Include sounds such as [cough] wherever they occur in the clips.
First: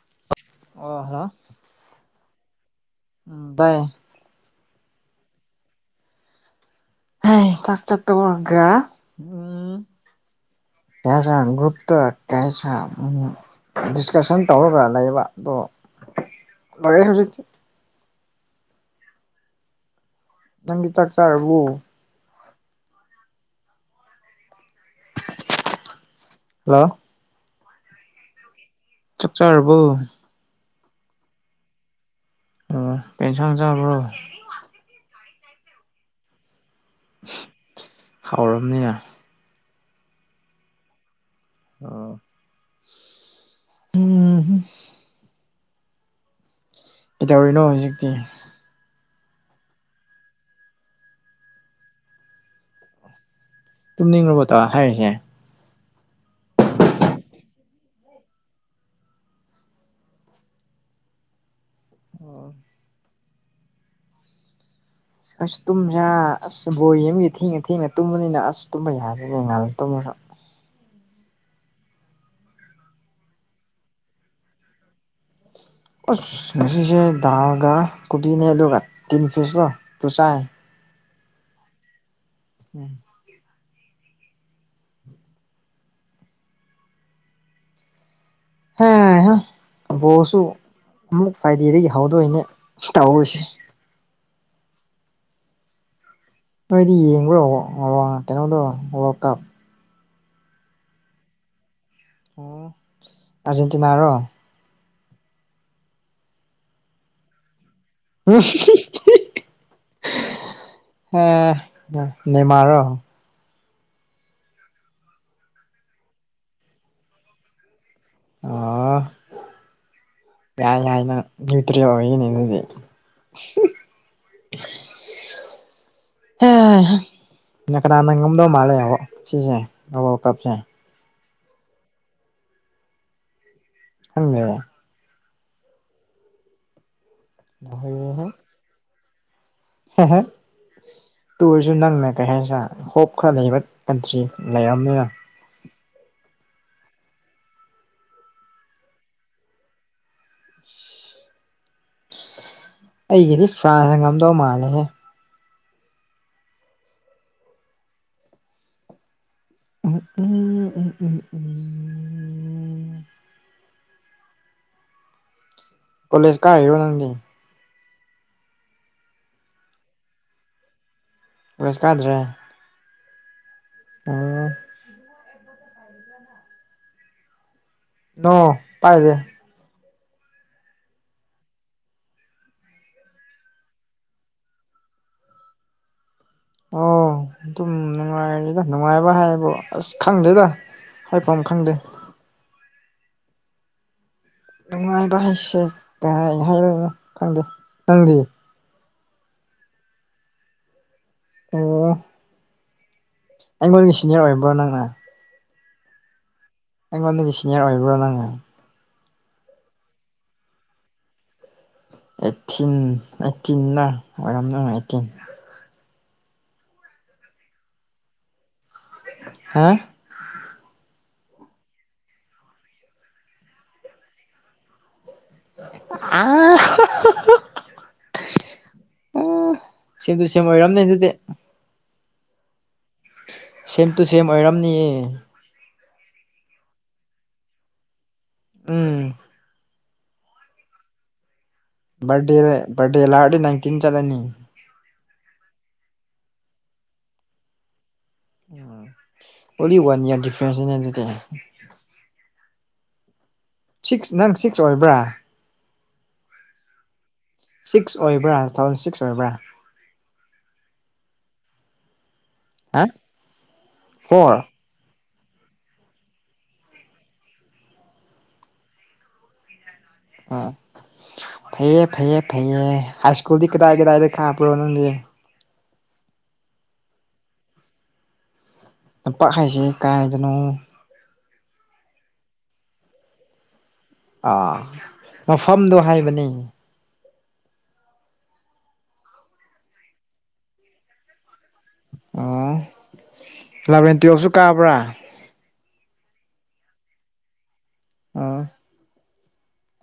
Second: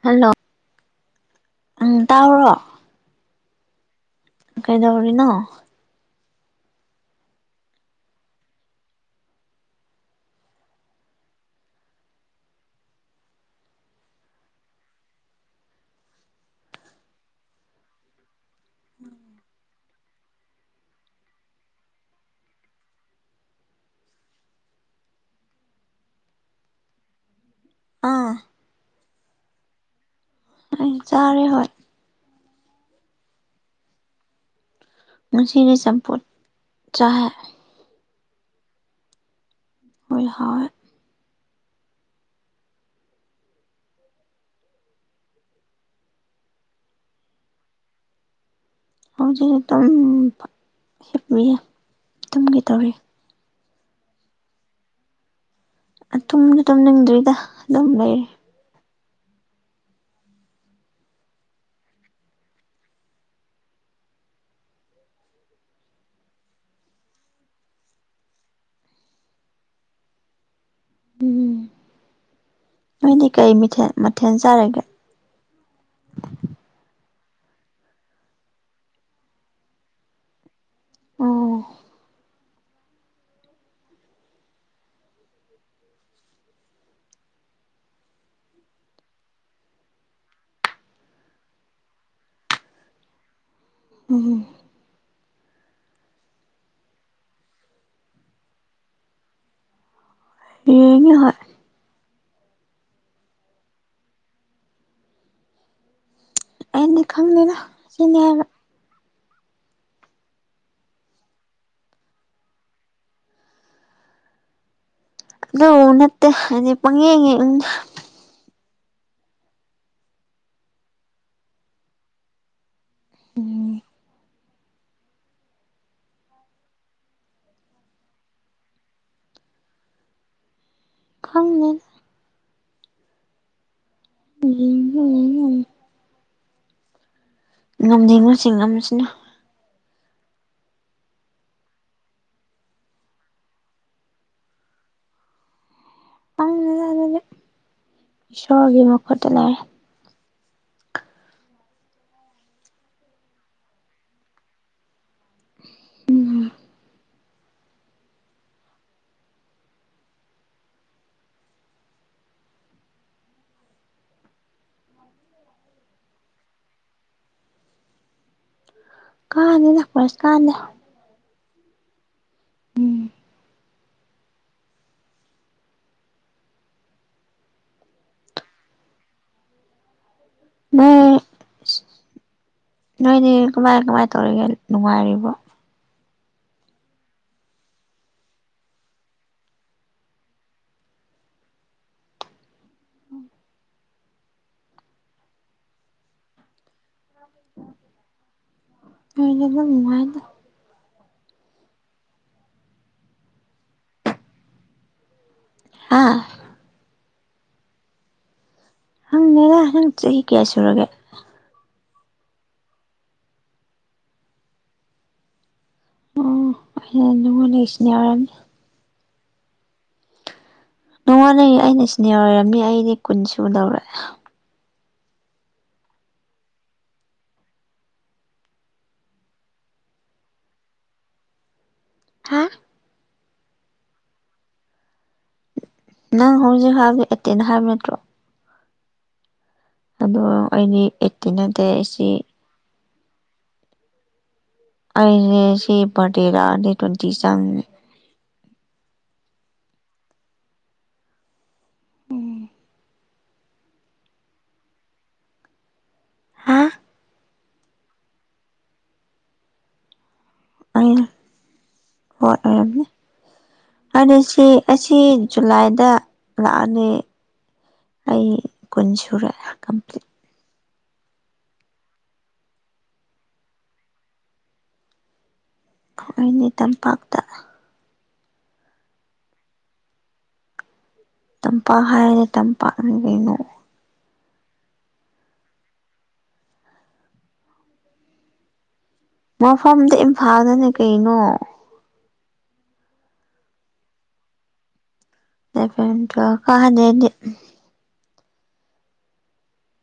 Hello ꯑꯣ hello ꯎꯝ ꯇꯥꯕ꯭ꯔꯣ ꯎꯝ [unintelligible] ꯀꯩꯗꯧꯔꯤꯅꯣ ꯍꯩ ꯆꯥꯛ ꯆꯥ ꯇꫭꯛꯑꯒ ꯎꯝ ꯀꯌꯥꯁꯥ ꯒꯨꯔꯞꯇꯥ ꯀꯌꯥ ꯁꯥ ꯎꯝ ꯗꯤꯁꯀꯁꯟ ꯇꯧꯔꯒ ꯂꯩꯕ ꯑꯗꯣ ꯂꯣꯏꫪꯦ ꯍꯧꯖꯤꯛꯇꯤ [unintelligible] ꯅꯪꯗꯤ ꯆꯥꯛ ꯆꯥꯔꯕꯣ ꯂꫭ ꯑꯥ ꯆꯥꯛ ꯆꯥꯔꯕꯣ ꯑꯩ ꯆꯥꯔꯦ ꯍꯣꯏ ꯑꯣ ꯀꯩ ꯑꯦꯟꯁꯥꯡ ꯆꯕ꯭ꯔꯣ ꯉꯁꯤꯗꯤ ꯆꯞꯐꯨꯠ ꯆꯥꯏꯌꯦ ꯍꯥꯎꯔꯝꯅꯤꯅ ꯍꯣꯏ ꯍꯥꯎꯋꯦ ꯑꯣ ꯎꯝ ꯍꯝ ꯀꯩꯗꯧꯔꯤꯅꯣ ꯍꯧꯖꯤꯛꯇꯤ ꯍꯧꯖꯤꯛ ꯑꯗꯨꯝ ꯍꯤꯞꯄꯤꯌꯦ ꯑꯗꯨꯝ ꯀ ꯇꯧꯔꯤ ꯇꯨꯝꯅꯤꯡꯉꯨꯕꯗꯣ ꯍꯥꯏꯔꯤꯁꯦ ꯇꯨꯝꯗ ꯇꯨꯝꯅꯤꯡꯗ꯭ꯔꯤꯗ ꯑꯗꯨꯝ ꯂꯩꯔ ꯑꯣ ꯑꯁ ꯇꯨꯝꯕꯁꯥ ꯑꯁ ꯕꯣꯏ ꯑꯃꯒꯤ ꯊꯦꯡꯅ ꯊꯦꯡꯅ ꯇꯨꯝꯕꯅꯤꯅ ꯑꯁ ꯇꯨꯝꯕ ꯌꯥꯗꯅꯦꯉꯥꯜꯂ ꯇꯨꯝꯃꯦꯕ ꯎꯝ ꯅꯣꯏꯗꯤ ꯀꯩ ꯃꯤꯊꯦꯜ ꯃꯊꯦꯜ ꯆꯥꯔꯒꯦ ꯑꯁ ꯉꯁꯤꯁꯦ ꯗꯥꯜꯒ ꯀꯣꯕꯤꯅꯦ ꯑꯗꯨꯒ ꯇꯤꯟ ꯄꯤꯁꯇꯣ ꯇꯆꯥꯏ ꯎꯝ ꯎꯝ ꯍꯕꯣꯁꯨ ꯑꯃꯨꯛ ꯐ꯭ꯔꯥꯏꯗꯦꯗꯒꯤ ꯍꯧꯗꯣꯏꯅꯦ ꯇꯧꯍꯔꯤꯁꯦ ꯎꯝꯝ ꯅꯣꯏꯗꯤ ꯌꯦꯡꯕ꯭ꯔꯣ ꯀꯩꯅꯣꯗꯣ ꯋꯥꯔꯜ ꯀꯞ ꯌꯦ ꯍ ꯑꯣ ꯑꯔꯖꯦꯟꯇꯤꯅꯥ ꯔꯣ ꯏ ꯈꯪꯅꯦꯅ ꯍ ꯅꯃꯔꯣ ꯑꯗꯨ ꯅꯠꯇꯦ ꯍꯥꯏꯗꯤ ꯄꯪꯌꯦꯡ ꯑꯣ ꯌꯥ ꯌꯥꯏꯅ ꯌꯇ꯭ ꯑꯣꯏꯅꯦꯗꯤ [inaudible] ꯎꯝ ꯍ ꯅ ꯀꯅꯥꯅꯪ ꯉꯝꯗꯧ ꯃꯥꯜꯂꯦꯕ ꯁꯤꯁꯦ ꯑꯕ ꯀꯞꯁꯦ ꯈꯪꯅ ꯈꯪꯗꯦ ꯎ ꯉꯝꯖꯩꯉꯨꯁꯤꯡ ꯑꯃꯁꯤꯅ ꯍ ꯍ ꯇꯨꯔꯁꯨ ꯅꯪꯅ ꯀꯩ ꯍꯥꯏꯁꯤꯔ ꯍꯣꯞ ꯈꯔ ꯂꯩꯕ ꯀꯟꯇ꯭ꯔꯤ ꯂꯩꯔꯕꯔꯕꯅꯤꯅ ꯈꯪꯗꯦꯗ ꯑꯗꯨꯗꯤ ꯏꯁꯣꯔꯒꯤ ꯃꯈꯨꯠꯇ ꯂꯩꯔꯦ [unintelligible] ꯑꯩꯒꯤꯗꯤ ꯐ꯭ꯔꯥꯟꯁꯇ ꯉꯝꯗꯧ ꯃꯥꯜꯂꯦꯍꯦ ꯎꯝ ꯑꯣ ꯎ ꯎ ꯎꯝ ꯎꯝ ꯎꯝ ꯀꯣꯖ ꯀꯥ ꯋꯥꯅꯗꯤ ꯀꯥꯗꯦ ꯅꯥꯛꯄꯔꯁꯤ ꯀꯥꯟꯗꯦ ꯁ ꯀꯥꯗ꯭ꯔꯦ ꯎꯝ ꯑꯥ ꯀꯗ ꯅ ꯄꯥꯏꯖꯦ ꯃꯥ ꯅꯣꯏꯅꯦ ꯀꯃꯥꯏ ꯀꯃꯥꯏꯅ ꯇꯧꯔꯤꯒꯦ ꯅꯨꯡꯉꯥꯏꯔꯤꯕꯣ ꯑꯣ ꯑꯗꯨꯝ ꯅꯨꯡꯉꯥꯏꯔꯦꯗ ꯅꯨꯡꯉꯥꯏꯕ ꯍꯥꯏꯕꯣ ꯑꯁ ꯈꯪꯗꯦꯗ ꯍꯥꯏꯐꯝ ꯑꯃ ꯈꯪꯗꯦ ꯅꯨꯡꯉꯥꯏꯕ ꯍꯥꯏꯁꯦ ꯀꯥꯏ ꯍꯥꯏꯔꯅꯣ ꯈꯪꯗꯦ ꯈꯪꯗꯦ ꯑꯣꯏꯔꯕ ꯅꯨꯡꯉꯥꯏꯅ ꯇ ꯑꯩꯉꯣꯟꯒꯤ ꯁꯤꯅꯤꯌꯔ ꯑꯣꯏꯕ꯭ꯔꯣ ꯅꯪꯅ ꯑꯥ ꯅꯪꯉꯣꯟ ꯅꯗꯤ ꯁꯤꯅꯤꯌꯥꯔ ꯑꯣꯏꯕ꯭ꯔꯣ ꯅꯉꯦ ꯅꯪ ꯅꯦꯗꯥ ꯅꯪ ꯆꯍꯤ ꯀꯌꯥ ꯁꯨꯔꯒꯦ ꯑꯩꯠꯇꯤꯟ ꯑꯩꯠꯇ ꯑꯣꯏꯔꯝ ꯑꯩꯠꯇꯤꯟ ꯍ ꯅꯅꯨꯡꯉꯣꯟꯅꯦ ꯏꯁꯅꯦꯌꯔꯟ ꯍꯥꯥ ꯅꯣꯡꯉꯥꯟꯜꯅ ꯑꯩꯅ ꯁꯤꯅꯦ ꯑꯣꯏꯔꯝꯃꯤ ꯑꯩꯗꯤ ꯀꯨꯟ ꯁꯨ ꯂꯧꯔꯦ ꯑ ꯑ ꯁꯦꯝꯗꯨ ꯁꯦꯝ ꯑꯣꯏꯔꯝꯅꯦ ꯑꯗꯨꯗꯤ ꯍꯥ ꯁꯦꯝ ꯇꯨ ꯁꯦꯝ ꯑꯣꯏꯔꯝꯅꯤꯌꯦ ꯅꯪ ꯍꯧꯖꯤꯛ ꯍꯥꯏꯕꯗꯤ ꯑꯦꯇꯦꯟ ꯍꯥꯏꯕ ꯅꯠꯇ꯭ꯔꯣ ꯎꯝ ꯑꯗꯣ ꯑꯩꯗꯤ ꯇꯅꯗꯤ ꯕꯗꯤꯦꯔ ꯔꯦ ꯂ ꯍꯥꯗꯤ ꯅꯪ ꯇꯤꯟ ꯆꯗꯅꯤ ꯑꯁꯦ ꯕꯦꯗ ꯗꯦ ꯇ꯭ꯋꯦꯟꯇꯤ ꯁ ꯎꯝ ꯑꯣꯂꯤ ꯋꯥꯟ ꯏꯌꯥꯔ ꯗꯤꯐ꯭ꯔꯦꯟꯁꯗꯤ ꯁꯤꯛꯁ ꯅꯪ ꯁꯤꯛꯁ ꯑꯣꯏꯕ꯭ꯔꯥ ꯍꯥ ꯁꯤꯛꯁ ꯑꯣꯏꯕ꯭ꯔꯥ ꯇꯨ ꯊꯥꯎꯖꯟ ꯁꯤꯛꯁ ꯑꯣꯏꯕ꯭ꯔꯥ ꯑ ꯍꯣꯏ ꯑꯣꯏꯔꯝꯅꯦ ꯍꯥ ꯑꯗꯨ ꯐꯣꯔ ꯁꯤ ꯑꯁꯤ ꯖꯨꯂꯥꯏꯗ ꯂꯥꯛꯑꯅꯤ ꯑꯩ ꯀꯨꯟ ꯁꯨꯔꯦ ꯀꯝꯄ꯭ꯂꯤꯠ ꯑꯣ ꯐꯩꯌꯦ ꯐꯩꯌꯦ ꯐꯩꯌꯦ ꯍꯥꯏ ꯁ꯭ꯀꯨꯜꯗꯤ ꯀꯗꯥꯏ ꯀꯗꯥꯏꯗ ꯈꯥ ꯄꯨꯔꯣꯅ ꯅꯤ ꯇꯝꯄꯥꯛꯇ ꯂꯝꯄꯥꯛ ꯍꯥꯏꯁꯦ ꯀꯥꯏꯗꯅꯣ ꯇꯝꯄꯥꯛ ꯍꯥꯏꯔꯦ ꯇꯝꯄꯥꯛꯅ ꯀꯅꯣ ꯑꯥ ꯃꯐꯝꯗꯣ ꯍꯥꯏꯕꯅꯤ ꯃꯐꯝꯗ ꯏꯝꯐꯥꯜꯗꯅꯦ ꯀꯩꯅꯣ ꯑꯣ ꯑꯦꯂꯚꯦꯟ ꯇꯨꯌꯦꯦꯜꯐꯁꯨ ꯀꯥꯕ꯭ꯔꯥ ꯐꯇ ꯀꯍꯗꯗꯤ ꯑꯣ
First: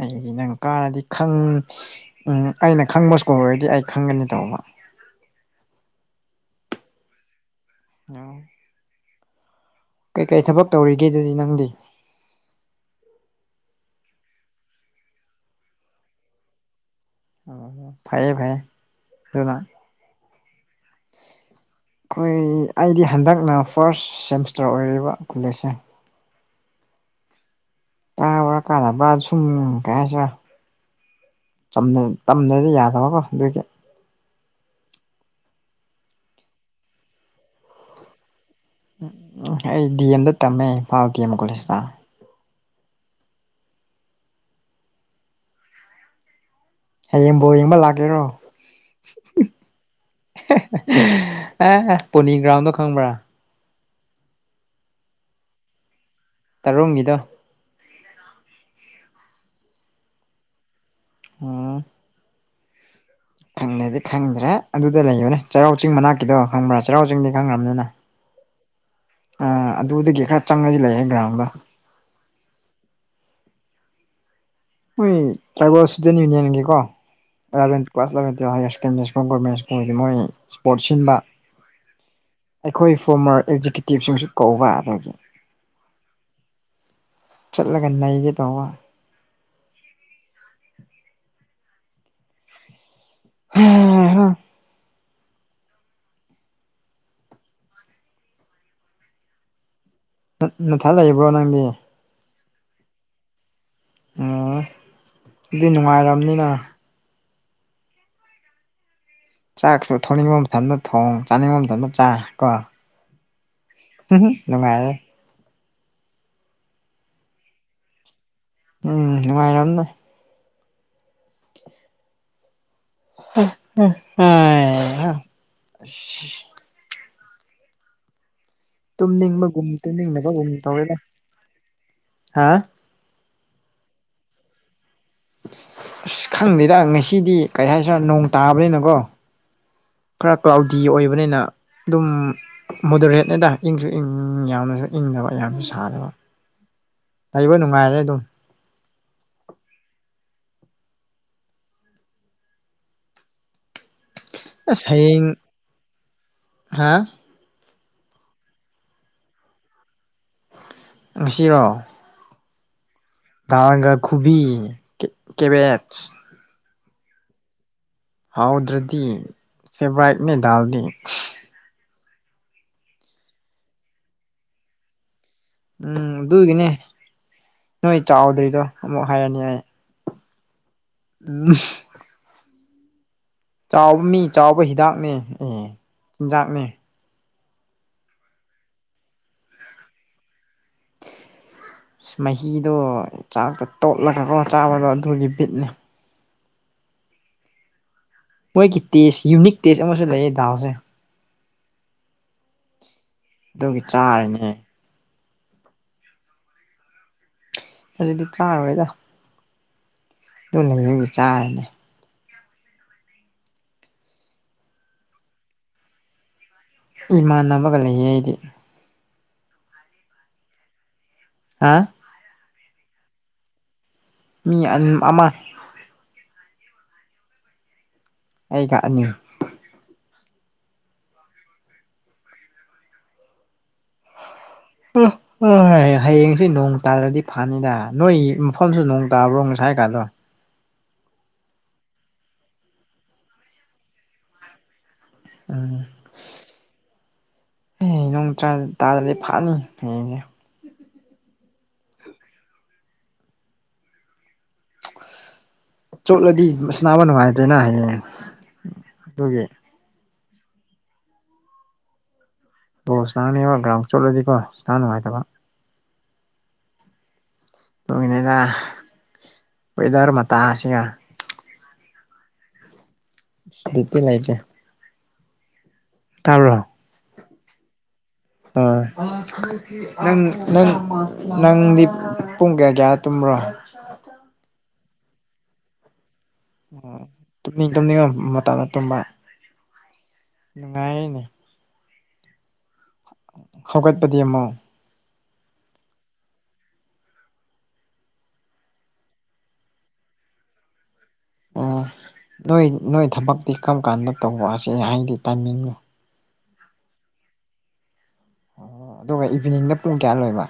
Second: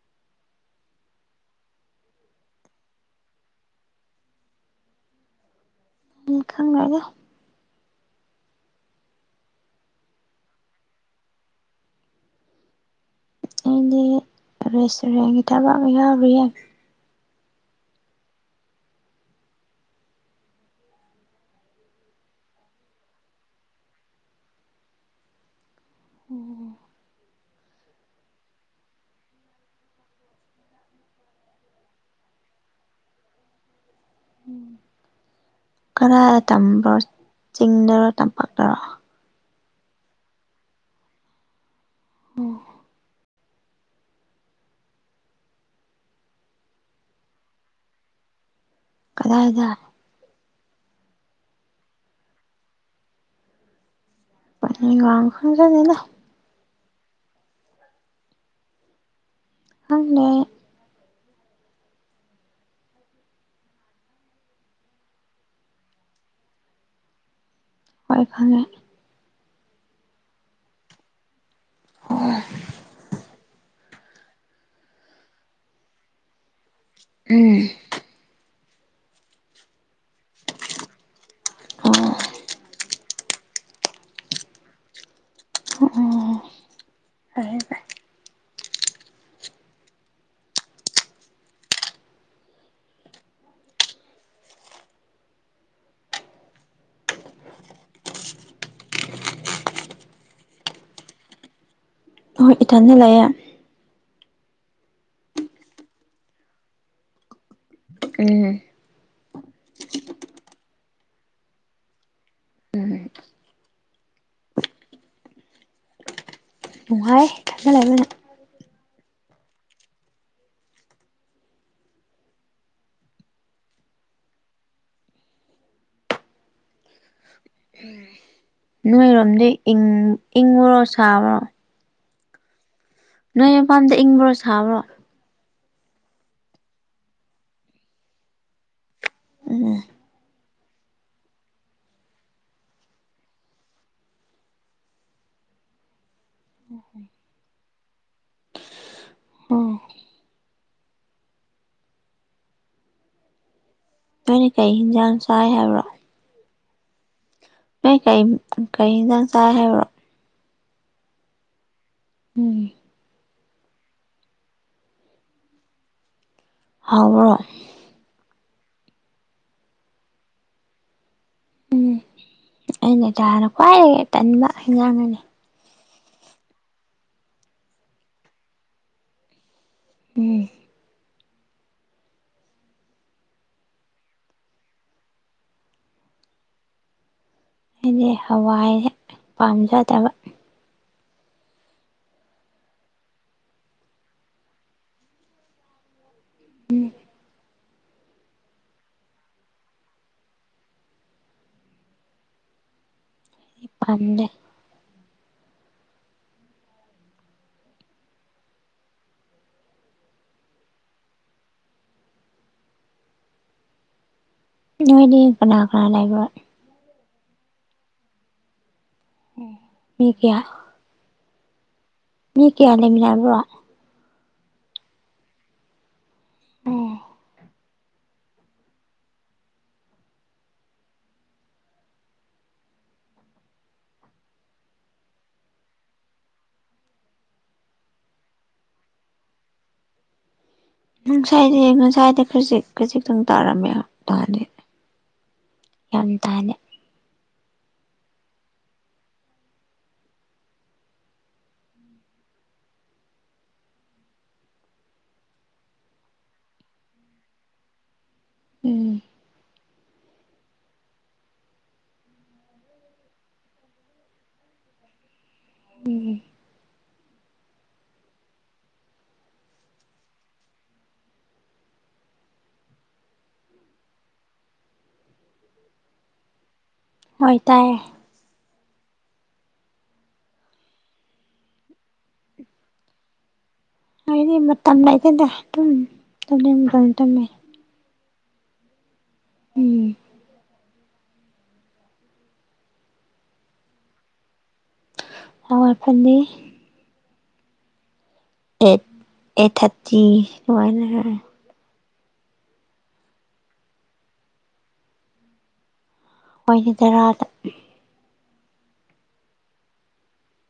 ꯑꯩꯗꯤ ꯅꯪ ꯀꯥꯔꯗꯤ ꯈꯪ ꯎꯝ ꯑꯩꯅ ꯈꯪꯕ ꯁ꯭ꯀꯣ ꯑꯣꯏꯔꯗꯤ ꯑꯩ ꯈꯪꯒꯅꯤ ꯇꯧꯕ ꯃꯤ ꯈꯪꯅꯅꯦ ꯑ ꯀꯩꯀꯩ ꯊꯕꯛ ꯇꯧꯔꯤꯒꯦ ꯑꯗꯨꯗꯤ ꯅꯪꯗꯤ ꯑꯩꯗꯤ ꯔꯦꯁꯇꯨꯔꯦꯟꯒꯤ ꯊꯕꯛ ꯑꯃ ꯌꯥꯎꯔꯤꯌꯦ ꯑꯣ ꯐꯩꯌꯦ ꯐꯩꯌꯦ ꯑꯗꯨ ꯑꯩꯈꯣꯏ ꯑꯩꯗꯤ ꯍꯟꯗꯛꯅ ꯐꯥꯔꯁ ꯁꯦꯃꯤꯁꯇꯔ ꯑꯣꯏꯔꯤꯕ ꯀꯣꯂꯦꯖꯁꯦ ꯎꯝ ꯀꯥꯕ꯭ꯔꯥ ꯀꯥꯗꯕ꯭ꯔꯥ ꯁꯨꯝ ꯀꯥꯏꯁꯤꯔꯥ ꯇꯝꯗ꯭ꯔꯗꯤ ꯌꯥꯗꯕꯀꯣ ꯑꯗꯨꯏꯒꯤ ꯀꯔ ꯇꯝꯕ꯭ꯔꯣ ꯆꯤꯡꯗꯔꯣ ꯇꯝꯄꯥꯛꯂꯔꯣ ꯎꯝꯝ ꯑꯩ ꯗꯤ ꯑꯦꯝꯗ ꯇꯝꯃꯦ ꯏꯝꯐꯥꯜ ꯗꯤ ꯑꯦꯝ ꯀꯣꯂꯦꯖꯇ ꯍꯌꯦꯡꯕꯨ ꯌꯦꯡꯕ ꯂꯥꯛꯀꯦꯔꯣ ꯀꯗꯥꯏꯗ ꯑꯦ ꯄꯣꯅꯤ ꯒ꯭ꯔꯥꯎꯟꯗꯣ ꯈꯪꯕ꯭ꯔꯥ ꯑ ꯉꯥꯎ ꯈ ꯆꯅꯤꯅ ꯇꯔꯣꯨꯝꯒꯤꯗꯣ ꯑꯪꯅ ꯑꯝ ꯈꯪꯗ꯭ꯔꯦꯗꯤ ꯈꯪꯗ꯭ꯔꯦ ꯑꯗꯨꯗ ꯂꯩꯌꯣꯅꯦ ꯆꯩꯔꯥꯎ ꯆꯤꯡ ꯃꯅꯥꯛꯀꯤꯗꯣ ꯈꯪꯕ꯭ꯔꯥ ꯆꯩꯔꯥꯎ ꯆꯤꯡꯗꯤ ꯈꯪꯈ꯭ꯔꯕꯅꯤꯅ ꯄꯣꯏꯈꯅꯦ ꯑꯗꯨꯗꯒꯤ ꯈꯔ ꯆꯪꯉꯗꯤ ꯂꯩꯑꯦ ꯒ꯭ꯔꯥꯎꯟꯗ ꯑꯣ ꯍꯣꯏ ꯇ꯭ꯔꯥꯏꯕꯦꯜ ꯏꯁꯨꯗꯦꯟ ꯌꯨꯅꯤꯌꯟꯒꯤ ꯀꯣ ꯎꯝ ꯑꯦꯂꯦꯟ ꯀ꯭ꯂꯥꯁꯂꯔꯀ ꯁꯀꯦꯟ ꯃꯣꯏꯗꯤ ꯃꯣꯏ ꯏꯁꯄꯣꯔꯠ ꯁꯤꯟꯕ ꯑꯣ ꯑꯩꯈꯣꯏ ꯐꯣꯔꯃꯔ ꯑꯦꯛꯖꯤꯀ꯭ꯌꯨꯇꯤꯞꯁꯤꯡꯁꯨ ꯀꯧꯕꯧꯕ ꯑꯗꯨꯒꯤ ꯑꯣ ꯆꯠꯂꯒ ꯅꯩꯒꯦꯗꯧꯕ [inaudible] ꯅꯊ ꯂꯩꯕ꯭ꯔꯣ ꯅꯪꯗꯤ? ꯑꯣꯏ ꯏꯊꯥꯟꯅ ꯂꯩꯌꯦ ꯑꯣ ꯗꯤ ꯅꯨꯡꯉꯥꯏꯔꯝꯅꯤꯅ꯫ ꯎꯝ ꯆꯥꯛꯁꯨ ꯊꯣꯡꯅꯤꯡꯕ ꯃꯇꯝꯗ ꯊꯣꯡ ꯆꯥꯅꯤꯡꯕ ꯃꯇꯝꯗ ꯆꯥ ꯀꯣ꯫ ꯎꯝ ꯎꯍꯨꯝ ꯅꯨꯡꯉꯥꯏꯔꯦ꯫ ꯅꯨꯡꯉꯥꯏ ꯊꯟꯅ ꯂꯩꯃꯅꯥ꯫ ꯎꯝ ꯅꯨꯡꯉꯥꯏꯔꯝꯅꯤ꯫ ꯎꯝ [unintelligible] [inaudible] ꯅꯣꯏꯔꯣꯝꯗꯤ ꯇꯨꯝꯅꯤꯡꯕꯒꯨꯝ ꯏꯪ ꯇꯨꯝꯅꯤꯡꯅꯕꯒꯨꯝ ꯏꯪꯕ꯭ꯔꯣ ꯇꯧꯋꯦꯗ ꯁꯥꯕ꯭ꯔꯣ ꯍꯥ ꯅꯣꯏ ꯃꯄꯥꯝꯗ ꯏꯪꯕ꯭ꯔꯣ ꯁꯥꯕ꯭ꯔꯣ ꯑꯁ ꯈꯪꯗꯦꯗ ꯉꯁꯤꯗꯤ ꯀꯔꯤ ꯍꯥꯏꯁꯤꯔꯥ ꯅꯣꯡ ꯇꯥꯕꯅꯤꯅꯀꯣ ꯎ ꯈ ꯀ꯭ꯂꯥꯎꯗꯤ ꯑꯣꯏꯕꯅꯤꯅ ꯑꯗꯨꯝ ꯃꯣꯗꯔꯦꯠꯅꯦꯗ ꯏꯪꯁꯨ ꯏꯪ ꯌꯥꯝꯅꯁꯨ ꯏꯪꯗꯕ ꯌꯥꯝꯁꯨ ꯁꯥꯗꯕ ꯎ ꯍꯣꯏ ꯂꯩꯕ ꯅꯨꯡꯉꯥꯏꯔꯦ ꯑꯗꯨꯝ ꯑꯣ ꯅꯣꯏꯅꯦ ꯀꯩ ꯍꯤꯟꯖꯥꯡ ꯆꯥꯏ ꯍꯥꯏꯕ꯭ꯔꯣ ꯍꯥꯥ ꯅꯣꯏꯀꯩꯝ ꯀꯩꯍꯦꯟꯖꯥꯡ ꯆꯥꯏ ꯍꯥꯏꯕ꯭ꯔꯣ? ꯉꯁꯤꯔꯣ ꯎꯝ ꯒꯥꯡꯒꯥ ꯈꯨꯕꯤ ꯀꯦꯕꯦꯠꯁ꯫ ꯍꯥꯎꯕ꯭ꯔꯣ? ꯍꯥꯎꯗ꯭ꯔꯗꯤ ꯐꯦꯚꯔꯥꯏꯅꯦ ꯗꯥꯜꯗꯤ꯫ ꯎꯝ ꯑꯅꯦꯇꯥꯥꯟꯅ ꯈ꯭ꯋꯥꯏꯗꯒꯤ ꯇꯟꯕ ꯍꯦꯟꯖꯥꯡ ꯑꯅꯤ ꯎꯝ ꯑꯗꯨꯒꯤꯅꯦ ꯅꯣꯏ ꯆꯥꯎꯗ꯭ꯔꯤꯗꯣ ꯑꯃꯨꯛ ꯍꯥꯏꯔꯅꯤ ꯑꯩ [inaudible] [inaudible] ꯆꯥꯎꯕ ꯃꯤ ꯆꯥꯎꯕ ꯍꯤꯗꯥꯛꯅꯦ ꯑꯦ ꯆꯤꯟꯖꯥꯛꯅꯦ ꯑꯩꯗꯤ ꯍꯋꯥꯏꯖꯦ ꯄꯥꯝꯖꯗꯕ꯫ ꯃꯍꯤꯗꯣ ꯆꯥꯛꯇ ꯇꯣꯠꯂꯒꯀꯣ ꯆꯥꯕꯗꯣ ꯑꯗꯨꯒꯤ ꯕꯤꯠꯅꯤ꯫ ꯃꯣꯏꯒꯤ ꯇꯦꯁ ꯌꯨꯅꯤꯛ ꯇꯦꯁ ꯑꯃꯁꯨ ꯂꯩꯌꯦ ꯗꯥꯎꯁꯦ꯫ ꯑꯩ ꯗꯨꯒꯤ ꯄꯥꯝꯗꯦ ꯆꯥꯔꯅꯦ꯫ ꯑꯗꯨꯗꯤ ꯆꯥꯔꯔꯣꯏꯗ꯫ ꯑꯗꯨꯅ ꯌꯨꯝꯒꯤ ꯆꯥꯔꯅꯦ꯫ ꯅꯣꯏꯗꯤ ꯀꯅꯥꯒ ꯂꯩꯕ? ꯏꯃꯥꯟꯅꯕꯒ ꯂꯩꯌꯦ ꯑꯩꯗꯤ꯫ ꯎꯝ ꯃꯤ ꯀꯌꯥ? ꯍꯥ__ ꯃꯤ ꯀꯌꯥ ꯂꯩꯃꯤꯟꯅꯕ꯭ꯔꯣ? ꯃꯤ ꯑꯟ ꯑꯃ ꯎꯝ ꯑꯩꯒ ꯑꯅꯤ꯫ [inaudible] ꯍ__ ꯍꯌꯦꯡꯁꯤ ꯅꯣꯡ ꯇꯥꯔꯗꯤ ꯐꯅꯤꯗ ꯅꯣꯏ ꯃꯐꯝꯁꯨ ꯅꯣꯡ ꯇꯥꯕ꯭ꯔꯣ ꯉꯁꯥꯏ ꯀꯥꯟꯗꯣ? ꯉꯁꯥꯏꯁꯦ ꯉꯁꯥꯏꯗ ꯈꯖꯤꯛ ꯈꯖꯤꯛꯇꯪ ꯇꯥꯔꯝꯃꯦꯕ ꯅꯥꯟꯗꯤ꯫ ꯎꯝ [inaudible] ꯑꯦ ꯅꯣꯡ ꯇꯥ ꯇꯥꯔꯗꯤ ꯐꯥꯅꯤ ꯍꯌꯦꯡꯁꯦ ꯆꯣꯠꯂꯗꯤ ꯃꯁ ꯅꯥꯕ ꯅꯨꯡꯉꯥꯏꯇꯣꯏꯅ ꯍꯌꯦꯡ ꯎꯝ ꯑꯗꯨꯒꯤ ꯑꯣ ꯉꯅꯥꯅꯦꯕ ꯒ꯭ꯔꯥꯎ ꯆꯠꯂꯗꯤꯀꯣ ꯉꯅꯥ ꯅꯨꯡꯉꯥꯏꯇꯕ ꯎꯝ ꯇꯅꯤꯩꯗ ꯋꯦꯗꯔ ꯃꯇꯥꯁꯤꯒ ꯁꯄꯤꯤ ꯂꯆꯦ ꯇꯥꯔꯣ ꯍꯣꯏ ꯇꯥꯏꯌꯦ ꯎꯝ ꯅꯪ ꯅꯪ ꯅꯪꯗꯤ ꯄꯨꯡ ꯀꯌꯥ ꯀꯌꯥ ꯇꯨꯝꯕ꯭ꯔꯣ? ꯑꯩꯗꯤ ꯃꯇꯝ ꯂꯩꯇꯦꯗ ꯑꯗꯨꯝ ꯇꯨꯝꯅꯤꯡ ꯃꯇꯝꯝꯇꯨꯝꯃꯦ꯫ ꯇꯨꯝꯅꯤꯡ ꯇꯨꯝꯅꯤꯡꯉ ꯃꯇꯥꯗ ꯇꯨꯝꯕ꯫ ꯎꯝ ꯅꯨꯡꯉꯥꯏꯔꯤꯅꯦ ꯍꯧꯥꯒꯠꯄꯗꯤ ꯑꯃꯨꯛ ꯑꯋꯥꯠ ꯐꯟꯅꯦ ꯑꯩꯠ ꯑꯩꯠꯊꯥꯔꯇꯤ ꯅꯨꯡꯃꯥꯏꯅ__ ꯑꯣ ꯅꯣꯏ ꯅꯣꯏ ꯊꯕꯛꯇꯤ ꯀꯝ ꯀꯥꯟꯗ ꯇꯧꯕ ꯑꯁꯤ ꯍꯥꯏꯗꯤ ꯇꯥꯏꯃꯤꯡꯗꯣ? [unintelligible] ꯑꯣ ꯑꯗꯨꯒ ꯏꯚꯤꯅꯤꯡꯗ ꯄꯨꯡ ꯀꯌꯥ ꯂꯣꯏꯕ?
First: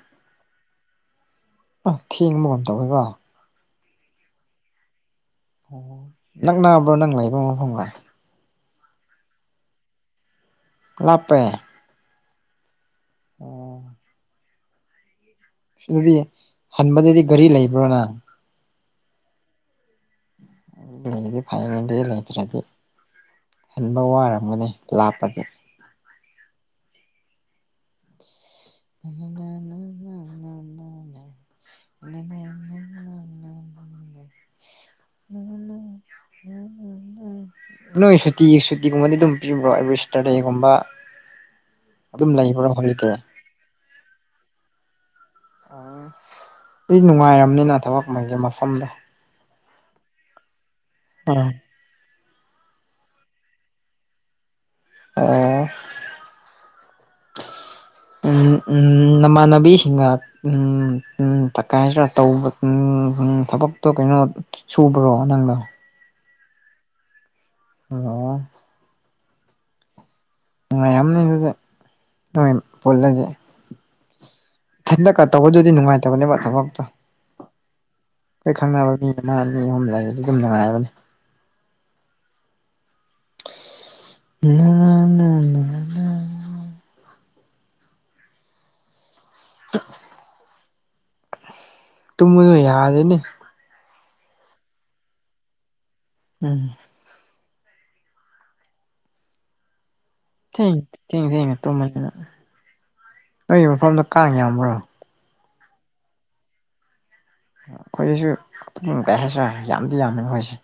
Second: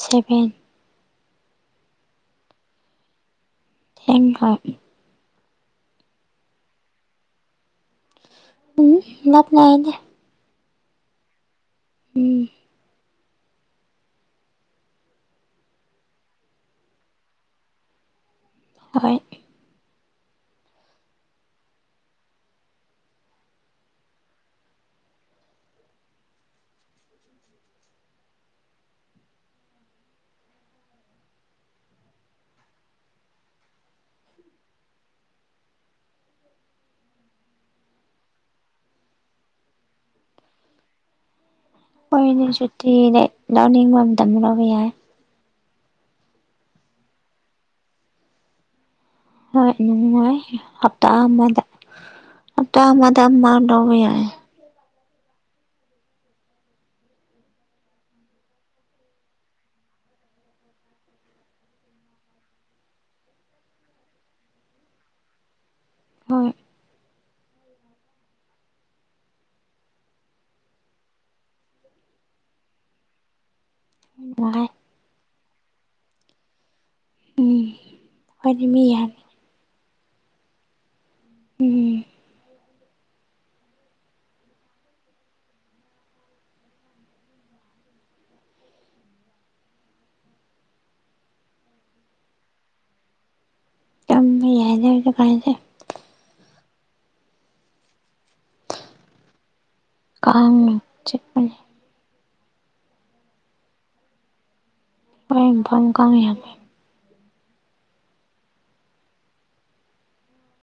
ꯁꯚꯦꯟ ꯑ ꯊꯦꯡꯕꯒꯨꯝ ꯇꯧꯋꯦꯀꯣ ꯍꯦꯡꯀꯥꯏ ꯑꯣ ꯅꯪꯅꯥꯉꯕ꯭ꯔꯣ ꯅꯪ ꯂꯩꯥꯏꯕ ꯃ ꯐꯪꯂ ꯎꯝ ꯂꯞꯅꯥꯏꯅꯦ ꯂꯄꯦ ꯎꯝ ꯑꯣ ꯑꯗꯨꯗꯤ ꯍꯟꯕꯗꯗꯤ ꯒꯥꯔꯤ ꯂꯩꯕ꯭ꯔꯣꯅ ꯑꯣꯏ ꯑꯗꯨ ꯂꯩꯗꯤ ꯐꯥꯏꯅꯦꯜꯒꯤ ꯂꯩꯇ꯭ꯔꯗꯤ ꯍꯟꯕ ꯋꯥꯔꯝꯒꯅꯤ ꯂꯥꯛꯞꯄꯗꯤ ꯅ ꯅ [unintelligible] ꯅꯣꯏ ꯁꯨꯇꯤ ꯁꯨꯇꯤꯒꯨꯝꯕꯗꯤ ꯑꯗꯨꯝ ꯄꯤꯕ꯭ꯔꯣ ꯑꯩꯕꯨ ꯏꯁꯇꯔꯗꯦꯒꯨꯝꯕ ꯍꯣꯏꯅꯦ ꯁꯨꯇꯤ ꯂꯧꯅꯤꯡꯕ ꯑꯃꯗ ꯂꯕ ꯌꯥꯏ ꯎꯝ ꯑꯩ ꯅꯨꯡꯉꯥꯏꯔꯝꯅꯤꯅ ꯊꯕꯛ ꯑꯃꯒꯤꯩꯒꯤ ꯃꯐꯝꯗ ꯍꯣꯏ ꯅꯅꯨꯡꯥꯏ ꯍꯞꯇꯥ ꯑꯥ ꯑꯃꯗ ꯍꯞꯇꯥ ꯑꯃꯗ ꯃꯥꯗꯧꯕ ꯌꯥꯏ ꯑꯣ ꯅꯃꯥꯟꯅꯕꯤꯁꯤꯡꯒ ꯎꯝ ꯎ ꯇꯀꯥꯏꯗ ꯇꯧꯕ ꯎ ꯊꯕꯛꯇꯣ ꯀꯩꯅꯣ ꯁꯕ꯭ꯔꯣ ꯅꯪꯅꯣ ꯍꯣꯏ ꯑꯣ ꯅꯨꯡꯉꯥꯏꯔꯝꯅꯦ ꯑꯗꯨꯗꯤ ꯗꯣꯏ ꯄꯣꯜꯂꯗꯤ ꯎꯂꯦ ꯍꯟꯗꯛꯀ ꯇꯧꯕꯗꯨꯗꯤ ꯅꯨꯡꯉꯥꯏꯇꯕꯅꯦꯕ ꯊꯕꯛꯇꯣ ꯎꯝ ꯑꯩꯈꯣꯏꯗꯤ ꯑꯩꯈꯣꯏ ꯈꯪꯅꯕ ꯃꯤ ꯑꯃ ꯑ ꯑꯍꯨꯝ ꯂꯩꯁꯨ ꯑꯗꯨꯝ ꯅꯨꯡꯉꯥꯏꯔꯕꯅꯤ ꯎꯝ ꯉ [unintelligible] [unintelligible] ꯇꯨꯝꯕꯗꯨ ꯌꯥꯗꯦꯅꯦ ꯄꯁꯦ ꯎꯝ ꯀꯥꯡꯅ ꯊꯦꯡꯉ ꯊꯦꯡꯉ ꯆꯤꯛꯄꯅꯦ ꯊꯦꯡꯉꯦ ꯇꯨꯝꯃꯅꯤꯅ ꯅꯣꯏꯒꯤ ꯃꯐꯝꯗꯣ ꯀꯥꯡ ꯌꯥꯝꯕ꯭ꯔꯣ ꯑꯩ ꯐꯝ ꯀꯥꯡ ꯌꯥꯝꯃꯦ ꯑꯩꯈꯣꯏꯗꯁꯨ ꯀꯩ ꯍꯥꯏꯁꯤꯔ ꯌꯥꯝꯗꯤ ꯌꯥꯝꯃꯤ ꯃꯣꯏꯁꯦ